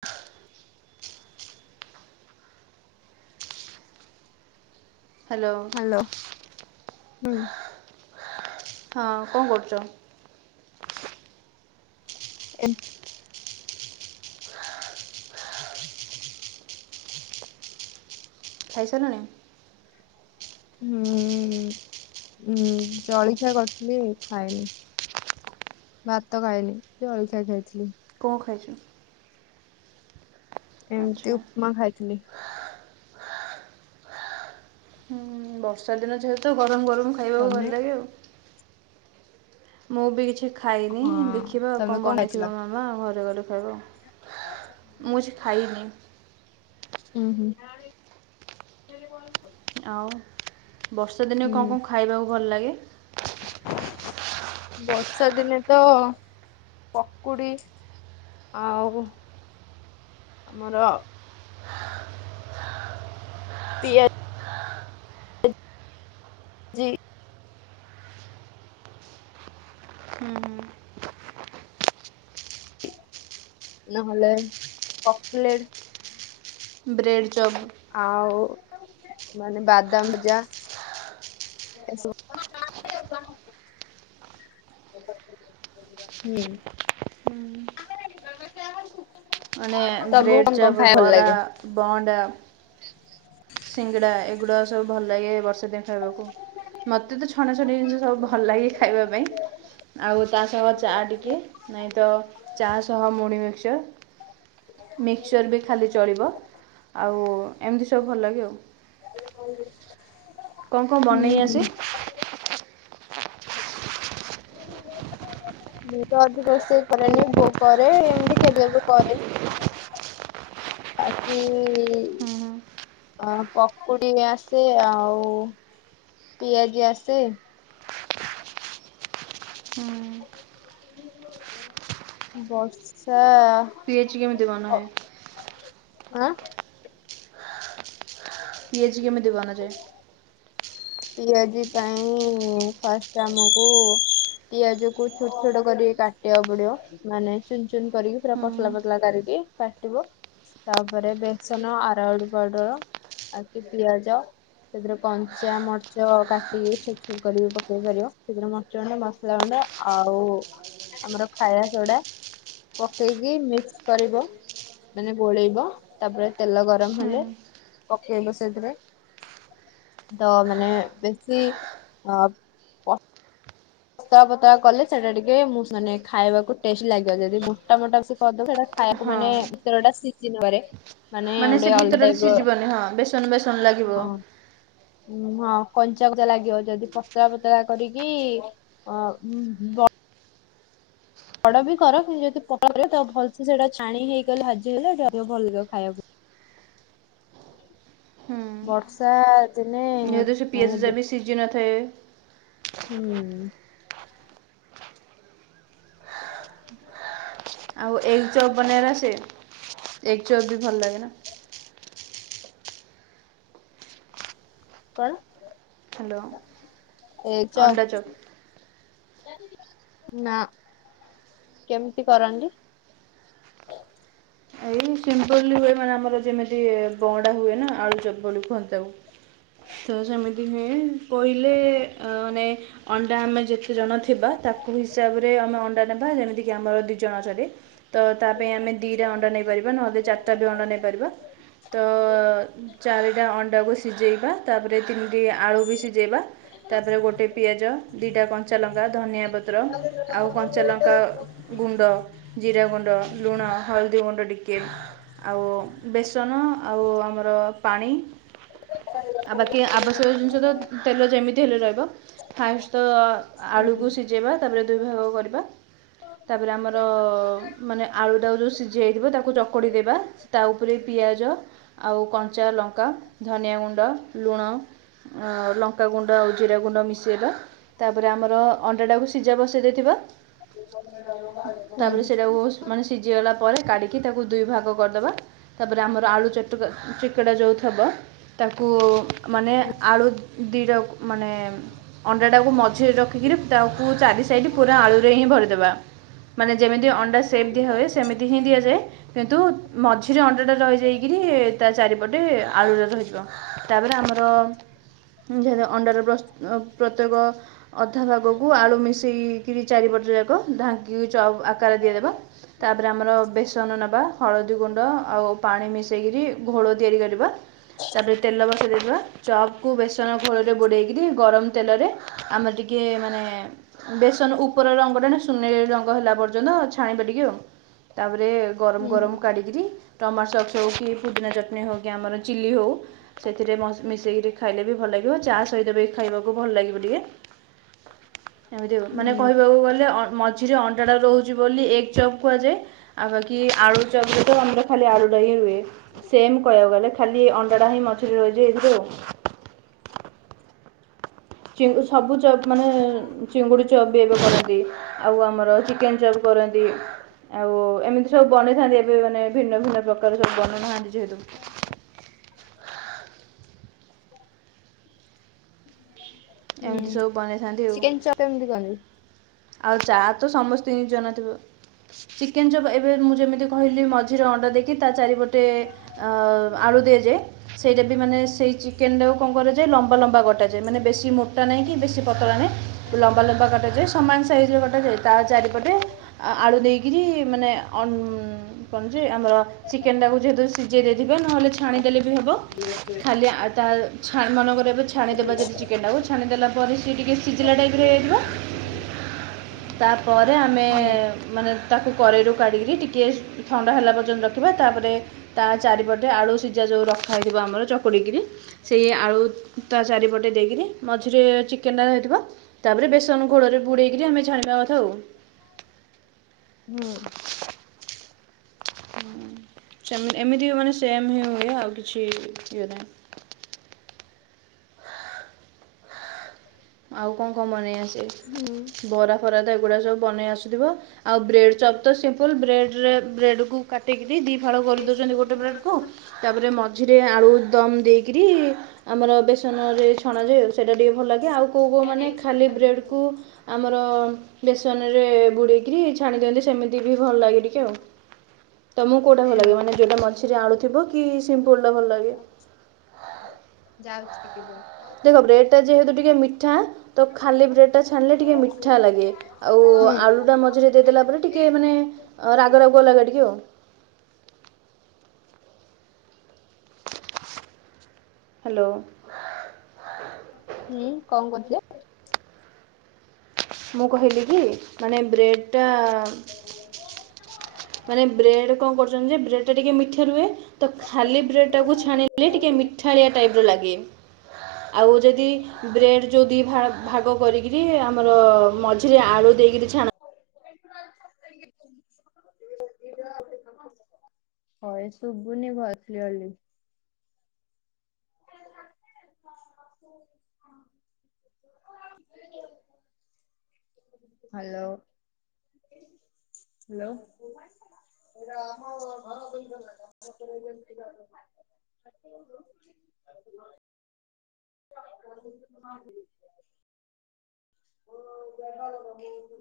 ଆ hello. Hello ହୁଁ। ହଁ କଣ କରୁଚ? ଏ ଖାଇସାରିଲଣି? ହୁଁ ହୁଁ ଜଳଖିଆ କରିଥିଲି ଖାଇନି। ଭାତ ଖାଇନି ଜଳଖିଆ ଖାଇଥିଲି। କଣ ଖାଇଚ? ଆଚ୍ଛା ଏମିତି ଉପମା ଖାଇଥିଲି। ହୁଁ ବର୍ଷା ଦିନ ଯେହେତୁ ଗରମ୍ ଗରମ୍ ଖାଇବାକୁ ତମେ ଭଲ ଲାଗେ ଆଉ। ମୁଁ ବି କିଛି ଖାଇନି ହଁ ଦେଖିବା ତମେ କଣ ଖାଇଥିଲ? ବନେଇଥିବ ମାମା ଘରେ ଗଲେ ଖାଇବା। ମୁଁ କିଛି ଖାଇନି। ଉଁ ହୁଁ। ଆଉ ବର୍ଷା ଦିନେ କଣ ହୁଁ କଣ ଖାଇବାକୁ ଭଲ ଲାଗେ? ବର୍ଷା ଦିନେତ ପକୁଡ଼ି। ଆଉ ଆମର ପିଆ ଜି ଉଁ ହୁଁ। ନହେଲେ କକଲେଟ୍। ବ୍ରେଡ଼ ଚପ୍ ଆଉ ମାନେ ବାଦାମ ଭଜା ଏସବୁ। ହୁଁ [unintelligible] ମାନେ ତମକୁ ବ୍ରେଡ଼ କଣ କଣ ଚପ୍ ଖାଇବା ଭଲ ବରା ଲାଗେ? ବହଣ୍ଡା ସିଙ୍ଗଡ଼ା ଏଗୁଡ଼ାକ ସବୁ ଭଲ ଲାଗେ ବର୍ଷା ଦିନ୍ ଖାଇବାକୁ। ମତେତ ଛଣା ଛଣି ଜିନିଷ ସବୁ ଭଲ ଲାଗେ ଖାଇବା ପାଇଁ। ଆଉ ତାସହ ଚା ଟିକେ ନାଇଁତ ଚା ସହ ମୁଡ଼ି ମିକ୍ସଚର୍। ମିକ୍ସଚର୍ ବି ଖାଲି ଚଳିବ ଆଉ ଏମିତି ସବୁ ଭଲ ଲାଗେ ଆଉ। [unintelligible] କଣ କଣ ବନେଇ ଆସେ? ହୁଁ। ମୁଁତ ଅଧିକ ରୋଷେଇ କରେନି ବୋଉ କରେ ଏମିତି କେବେକେବେ କରେ। ଆଁ ତି ହୁଁ ହୁଁ ଅଁ ପକୁଡ଼ି ଆସେ ଆଉ ପିଆଜି ଆସେ। ହୁଁ। ବର୍ଷା ପିଆଯି କେମିତି ଅ ବାନାହୁଏ? ଆଁ। ପିଆଜି କେମିତି ବନାଯାଏ ପିଆଜି ପାଇଁ ଫାଷ୍ଟ ଆମକୁ ପିଆଜକୁ ଛୋଟ ଛୋଟ କରି କାଟିବାକୁ ପଡ଼ିବ ମାନେ ଚୁନ୍ ଚୁନ୍ କରିକି ପୁରା ହୁଁ ପତଳା ପତଳା କରିକି କାଟିବ ତାପରେ ବେସନ ଆରଉଡ ପାଉଡର୍ ଆଗେକି ପିଆଜ ସେଥିରେ କଞ୍ଚା ର୍ମ ମର୍ଚ କଟିକିବି ଛୋଟ ଛୋଟ କରି ପକେଇ ପାରିବ ସେଥିରେ ମରିଚ ଗୁଣ୍ଡ ମସଲା ଗୁଣ୍ଡ ଆଉ ଆମର ଖାଇବା ସୋଡ଼ା ପକେଇକି ମିକ୍ସ କରିବ ମାନେ ଗୋଳେଇବ ତାପରେ ତେଲ ଗରମ୍ ହୁଁ ହେଲେ ପକେଇବ ସେଇଥିରେ ତ ମାନେ ବେଶୀ ଅ ପତଳା ପତଳା କଲେ ସେଇଟା ଟିକେ ମୁସୁ ମାନେ ଖାଇବାକୁ ଟେଷ୍ଟ ଲାଗିବ ଯଦି ମୋଟା ମୋଟା କରିଦବ ସେଟା ଖାଇବାକୁ ହଁ ମାନେ ଭିତରଟା ସିଝି ନପାରେ ମାନେ ସେ ଭିତରଟା ସିଝିବନି ହଁ ବେସନ ବେସନ ଲାଗିବ। ହଁ। ହଁ କଞ୍ଚା କଞ୍ଚା ଲାଗିିବ ଯଦି ପତଳା ପତଳା କରିକି ଅ ଵଡ ବି କର କିନ୍ତୁ ଯଦି ପ ଭଲସ ସେଇଟା ଛାଣି ହେଇଗଲେ ଭାଜି ହେଲେ ଭଲ ଖାଇବାକୁ ହୁଁ ବର୍ଷା ଦିନେ ଯେହେତୁ ସେ ମାନେ ପିଆଜ ଟାବି ସିଝିନଥାଏ। ହୁଁ। ଆଉ ଏଗ୍ ଚପ୍ ବନେଇବାଟ ଆସେ ଏଗ୍ ଚପ୍ ବି ଭଲ ଲାଗେନା? କଣ ହ୍ୟାଲୋ ଏଗ୍ ଅଣ୍ଡା ଚପ? ଚପ୍ ନା କେମିତି କରନ୍ତି? ସିମ୍ପଲ ହୁଏ ମାନେ ଆମର ଯେମିତି ବଡା ହୁଏନା ଆଳୁଚପ୍ [unintelligible] ତ ସେମିତି ହୁଏ କହିଲେ ଅ ମାନେ ଅ ତା ଆମେ ଯେତେ ଜଣ ଥିବା ତାକୁ ହିସାବରେ ଆମେ ଅଣ୍ଡା ନେବା ଯେମିତିକି ଆମର ଦି ଜଣ ଅଛନ୍ତି। ତ ତା ପାଇଁ ଆମେ ଦିଇଟା ଅଣ୍ଡା ନେଇପାରିବା ନହେଲେ ଚାରଟା ବି ଅଣ୍ଡା ନେଇପାରିବା। ତ ଚାରିଟା ଅଣ୍ଡାକୁ ସିଝେଇବା ତାପରେ ତିନିଟି ଆଳୁ ବି ସିଝେଇବା। ତା ପରେ ଗୋଟେ ପିଆଜ ଦୁଇଟା କଞ୍ଚା ଲଙ୍କା ଧନିଆ ପତ୍ର ଆଉ କଞ୍ଚାଲଙ୍କା ଗୁଣ୍ଡ ଜିରା ଗୁଣ୍ଡ ଲୁଣ ହଳଦୀ ଗୁଣ୍ଡ ଟିକେ। ଟିକେ ଆଉ ବେସନ ଆଉ ଆମର ପାଣି। ଆଉ ବାକି ଆବଶ୍ୟକ ଜିନିଷ ତ ତେଲ ଯେମିତି ହେଲେ ରହିବ। ଫାଷ୍ଟ ତ ହୁଁ ଆଳୁକୁ ସିଝେଇବା ତାପରେ ଦୁଇ ଭାଗ କରିବା। ତାପରେ ଆମର ମାନେ ଆଳୁ ତାକୁ ଯୋଉ ସିଝା ହେଇଥିବ ତାକୁ ଚକୁଡ଼ି ଦେବା ତା ଉପରେ ପିଆଜ ଆଉ କଞ୍ଚା ଲଙ୍କା ଧନିଆ ଗୁଣ୍ଡ ଲୁଣ। ଆଉ ଲଙ୍କାଗୁଣ୍ଡ ଆଉ ଜିରା ଗୁଣ୍ଡ ମିଶେଇବା। ତାପରେ ଆମର ଅଣ୍ଡାଟାକୁ ସିଝା ବସେଇ ଦେଇଥିବା ହୁଁ ତାପରେ ସେଟାକୁ ମାନେ ସିଝିଗଲା ପରେ କାଡି କି ତାକୁ ଦୁଇ ଭାଗ କରିଦେବା ତାପରେ ଆମର ଆଳୁ ଚଟକା ଚିକେଡ଼ା ଯୋଉ ଥବ। ତାକୁ ମାନେ ଆଳୁ ଦିଇଟାକୁ ମାନେ ଅଣ୍ଡାଟାକୁ ମଝିରେ ରଖିକିରି ତାକୁ ଚାରି ସାଇଡ଼ ପୁରା ଆଳୁରେ ହିଁ ଭରିଦେବା। ମାନେ ଯେମିତି ଅଣ୍ଡା ସେପ୍ ଦିଆ ହୁଏ ସେମିତି ହିଁ ଦିଆଯାଏ। କିନ୍ତୁ ମଝିରେ ଅଣ୍ଡା ଟା ରହିଯାଇକରି ତା ଚାରିପଟେ ଆଳୁୁର ହେଇଯିବ ତାପରେ ଆମର ଯେ ଅଣ୍ଡାର ପ୍ରସ୍ତୁତ ପ୍ରତ୍ୟେକ ଅଧା ଭାଗକୁ ଆଳୁ ମିଶେଇକିରି ଚାରିପଟ ଯାକ ଢାଙ୍କି ଆକାର ଦିଆଦବା। ତାପରେ ଆମର ବେସ୍ ବେସନ ନେବା ହଳଦୀ ଗୁଣ୍ଡ ଆଉ ପାଣି ମିଶାଇ କିରି ଘୋଳ ତିଆରି କରିବା। ତା ପରେ ତେଲ ବସାଇ ଦେଇଥିବା ଚପକୁ ବେସନ ଘୋଳରେ ବୁଡ଼ାଇକରି ଗରମ ତେଲରେ ଆମେ ଟିକେ ମାନେ ବେସନ ଉପର ରଙ୍ଗଟା ନା ସୁନେରି ରଙ୍ଗ ହେଲା ପର୍ଯ୍ୟନ୍ତ ଛାଣିବା ଟିକେ ଆଉ ତାପରେ ଗରମ ହୁଁ ଗରମ କାଢିକିରି ଟମାଟ ସକ୍ସ ହଉ କି ପୁଦିନା ଚଟଣି ହଉ କି ଆମର ଚିଲି ହଉ ସେଥିରେ ମିଶେଇକିରି ଖାଇଲେ ବି ଭଲ ଲାଗିବ ଚା ସହିତ ବି ଖାଇବାକୁ ଭଲ ଲାଗିବ ଟିକେ। ଏମିତି ହ ମାନେ ହୁଁ କହିବାକୁ ଗଲେ ମଝ୍ ମଝିରେ ଅଣ୍ଡାଟା ର ଉଛି ବୋଲି ଏଗ୍ ଚପ୍‌ କୁହାଯାଏ ଆଉ ବାକି କି ଆଳୁ ଚପ୍‌ ସହିତ ଆମର ଖାଲି ଆଳୁ ଟାହି ରୁହେ। ସେମ୍ କହିବାକୁ ଗଲେ ଖାଲି ଅଣ୍ଡାଟା ହିଁ ମଝିରେ ରହିଛି ଏଇଥିରେ ଆଉ କିନ୍ତୁ ସବୁ ଚପ୍ ମାନେ ଚିଙ୍ଗୁଡ଼ି ଚପ୍ ବି ଏବେ କରନ୍ତି। ଆଉ ଆମର ଚିକେନ୍‌ଚପ୍ କରନ୍ତି ଆଉ ଏମିତି ସବୁ ବନେଇଥାନ୍ତି ଏବେ ମାନେ ଭିନ୍ନ ଭିନ୍ନ ପ୍ରକାର ସବୁବନାଇଥାନ୍ତି ଯେହେତୁ ହଁ ହଁ ଇଏ ଚିକେନ୍‌ଚପ୍ କେମିତି [unintelligible] ଆଉ ଚା ତ ସମସ୍ତଙ୍କୁ ଜଣା ଥିବ ଚିକେନ୍‌ଚପ୍ ଏବେ ମୁଁ ଯେମିତି କହିଲି ମଝିରେ ଅଣ୍ଡା ଦେଇକି ତା ଚାରିପଟେ ଅ ଆଳୁ ଦିଆଯାଏ। ସେଇଟା ବି ମାନେ ସେଇ ଚିକେନ୍‌ଟାକୁ କଣ କରାଯାଏ ଲମ୍ବା ଲମ୍ବା କଟାଯାଏ ମାନେ ବେଶୀ ମୋଟା ନାହିଁ କି ବେଶୀ ପତଳା ନାହିଁ। ଲମ୍ବା ଲମ୍ବା କଟାଯାଏ। ସମାନ ସାଇଜର କଟାଯାଏ ତା ଚାରିପଟେ ଆଳୁ ଦେଇକରି ମାନେ ଅଣ୍ କଣ ଯେ ଆମର ଚିକେନ୍‌ ଟାକୁ ଯେହେତୁ ସିଝେଇ ଦେଇଥିବେ ନହେଲେ ଛାଣିଦେଲେ ବି ହେବ ଖାଲି ତାଛ ମନେକର ଏବେଛାଣିଦେବା ଯଦି ଚିକେନ୍‌ଟାକୁ ଛାଣି ଦେଲା ପରେ ସିଏ ଟିକେ ସିଝିଲା ଟାଇପ୍‌ର ହେଇଯାଇଥିବ। ହୁଁ। ତାପରେ ଆମେ ମାନେ ତାକୁ କରେଇରୁ କାଢ଼ିକିରି ଟିକିଏ ଥଣ୍ଡା ହେଲା ପର୍ଯ୍ୟନ୍ତ ରଖିବା ତାପରେ ତା ଚାରିପଟେ ଆଳୁ ସିଝା ଯୋଉ ରଖା ହେଇଥିବ ଆମର ଚକୁଡ଼ିକିରି ସେଇ ଆଳୁ ତା ଚାରିପଟେ ଗୋଟେ ଦେଇକରି ମଝିରେ ଚିକେନ୍ ଟା ରହିଥିବ ତାପରେ ବେସନ ଘୋଡ଼ରେ ବୁଡ଼େଇକରି ଆମେ ଛାଣିବା କଥା ଆଉ। ହୁଁ। [unintelligible] ଏମିତି ବି ମାନେ ସେମ ହିଁ ହୁଏ ଆଉ କିଛି ଇଏ ନାହିଁ। ଆଉ କଣ କଣ ବନେଇ ଆସେ ହୁଁ। ବରା ଖରାଦ ଏଗୁଡ଼ା ସବୁ ବନେଇ ଆସୁଥିବ ଆଉ ବ୍ରେଡ଼୍ ଚପ୍ ତ ସିମ୍ପଲ୍ ବ୍ରେଡ଼ରେ ବ୍ରେଡ଼୍ କୁ କାଟିକିରି ଦୁଇ ଫାଳ କରିଦେଉଛନ୍ତି ଗୋଟେ ବ୍ରେଡ଼୍ ତାପରେ ମଝିରେ ଆଳୁ ଦମ୍‌ଦେଇକିରି ଆମର ବେସନରେ ଛଣାଯାଏ ସେଇଟା ଟିକେ ଭଲ ଲାଗେ ଆଉ କଉ କଉ ମାନେ ଖାଲି ବ୍ରେଡ୍‌କୁ ଆମର ବେସନରେ ବୁଡ଼େଇକି ଛାଣି ଦିଅନ୍ତି ସେମିତି ବି ଭଲ ଲାଗେ ଟିକେ ଆଉ। ତମକୁ କୋଉଟା ଭଲ ଲାଗେ ମାନେ ଯୋଉଟା ମଝିରେ ଆଳୁ ଥିବ କି ସିମ୍ପୁଲ୍‌ ଟା ଭଲ ଲାଗେ? ଯାଉଛି ଟିକେ ପରେ। ଦେଖ ବ୍ରେଡ୍‌ ଟା ଯେହେତୁ ଟିକେ ମିଠା ତ ଖାଲି ବ୍ରେଡ୍‌ ଟା ଛାଣିଲେ ଟିକେ ମିଠା ଲାଗେ ଆଉ ହୁଁ ଆଳୁଟା ମଝିରେ ସିଝେଇ ଦେଲା ପରେ ଟିକେ ମାନେ ରାଗ ରାଗୁଆ ଲାଗେ ଟିକେ ଆଉ। ହ୍ୟାଲୋ। ହୁଁ କଣ କରୁଛ? ହଁ ମୁଁ କହିଲି କି ମାନେ ବ୍ରେଡ୍‌ ଟା ହ ମାନେ ବ୍ରେଡ୍‌ କଣ କରୁଛନ୍ତି ଯେ ବ୍ରେଡ୍‌ଟା ଟିକେ ମିଠା ରୁହେ ତ ଖାଲି ବ୍ରେଡ୍ ଟାକୁ ଛାଣିଲେ ଟିକେ ମିଠା ଠାଳିଆ ଟାଇପ୍ ର ଲାଗେ ଆଉ ଯଦି ବ୍ରେଡ୍ ଯୋଉ ଦି ଭାଗ କରିକି ଆମର ମଝିରେ ଆଳୁ ଦେଇକରି ଛାଣନ୍ ଆ ହ ଶୁଭୁନି ଭଏସ୍‌କ୍ରିଏର ଲି ହଁ ହ୍ୟାଲୋ ହ୍ୟାଲୋ। ଏରା ଆମ ଘର ଦୁଇଶ ନାଖା [inaudible] [unintelligible] ଓ ଦେଖାକର ମୁଁ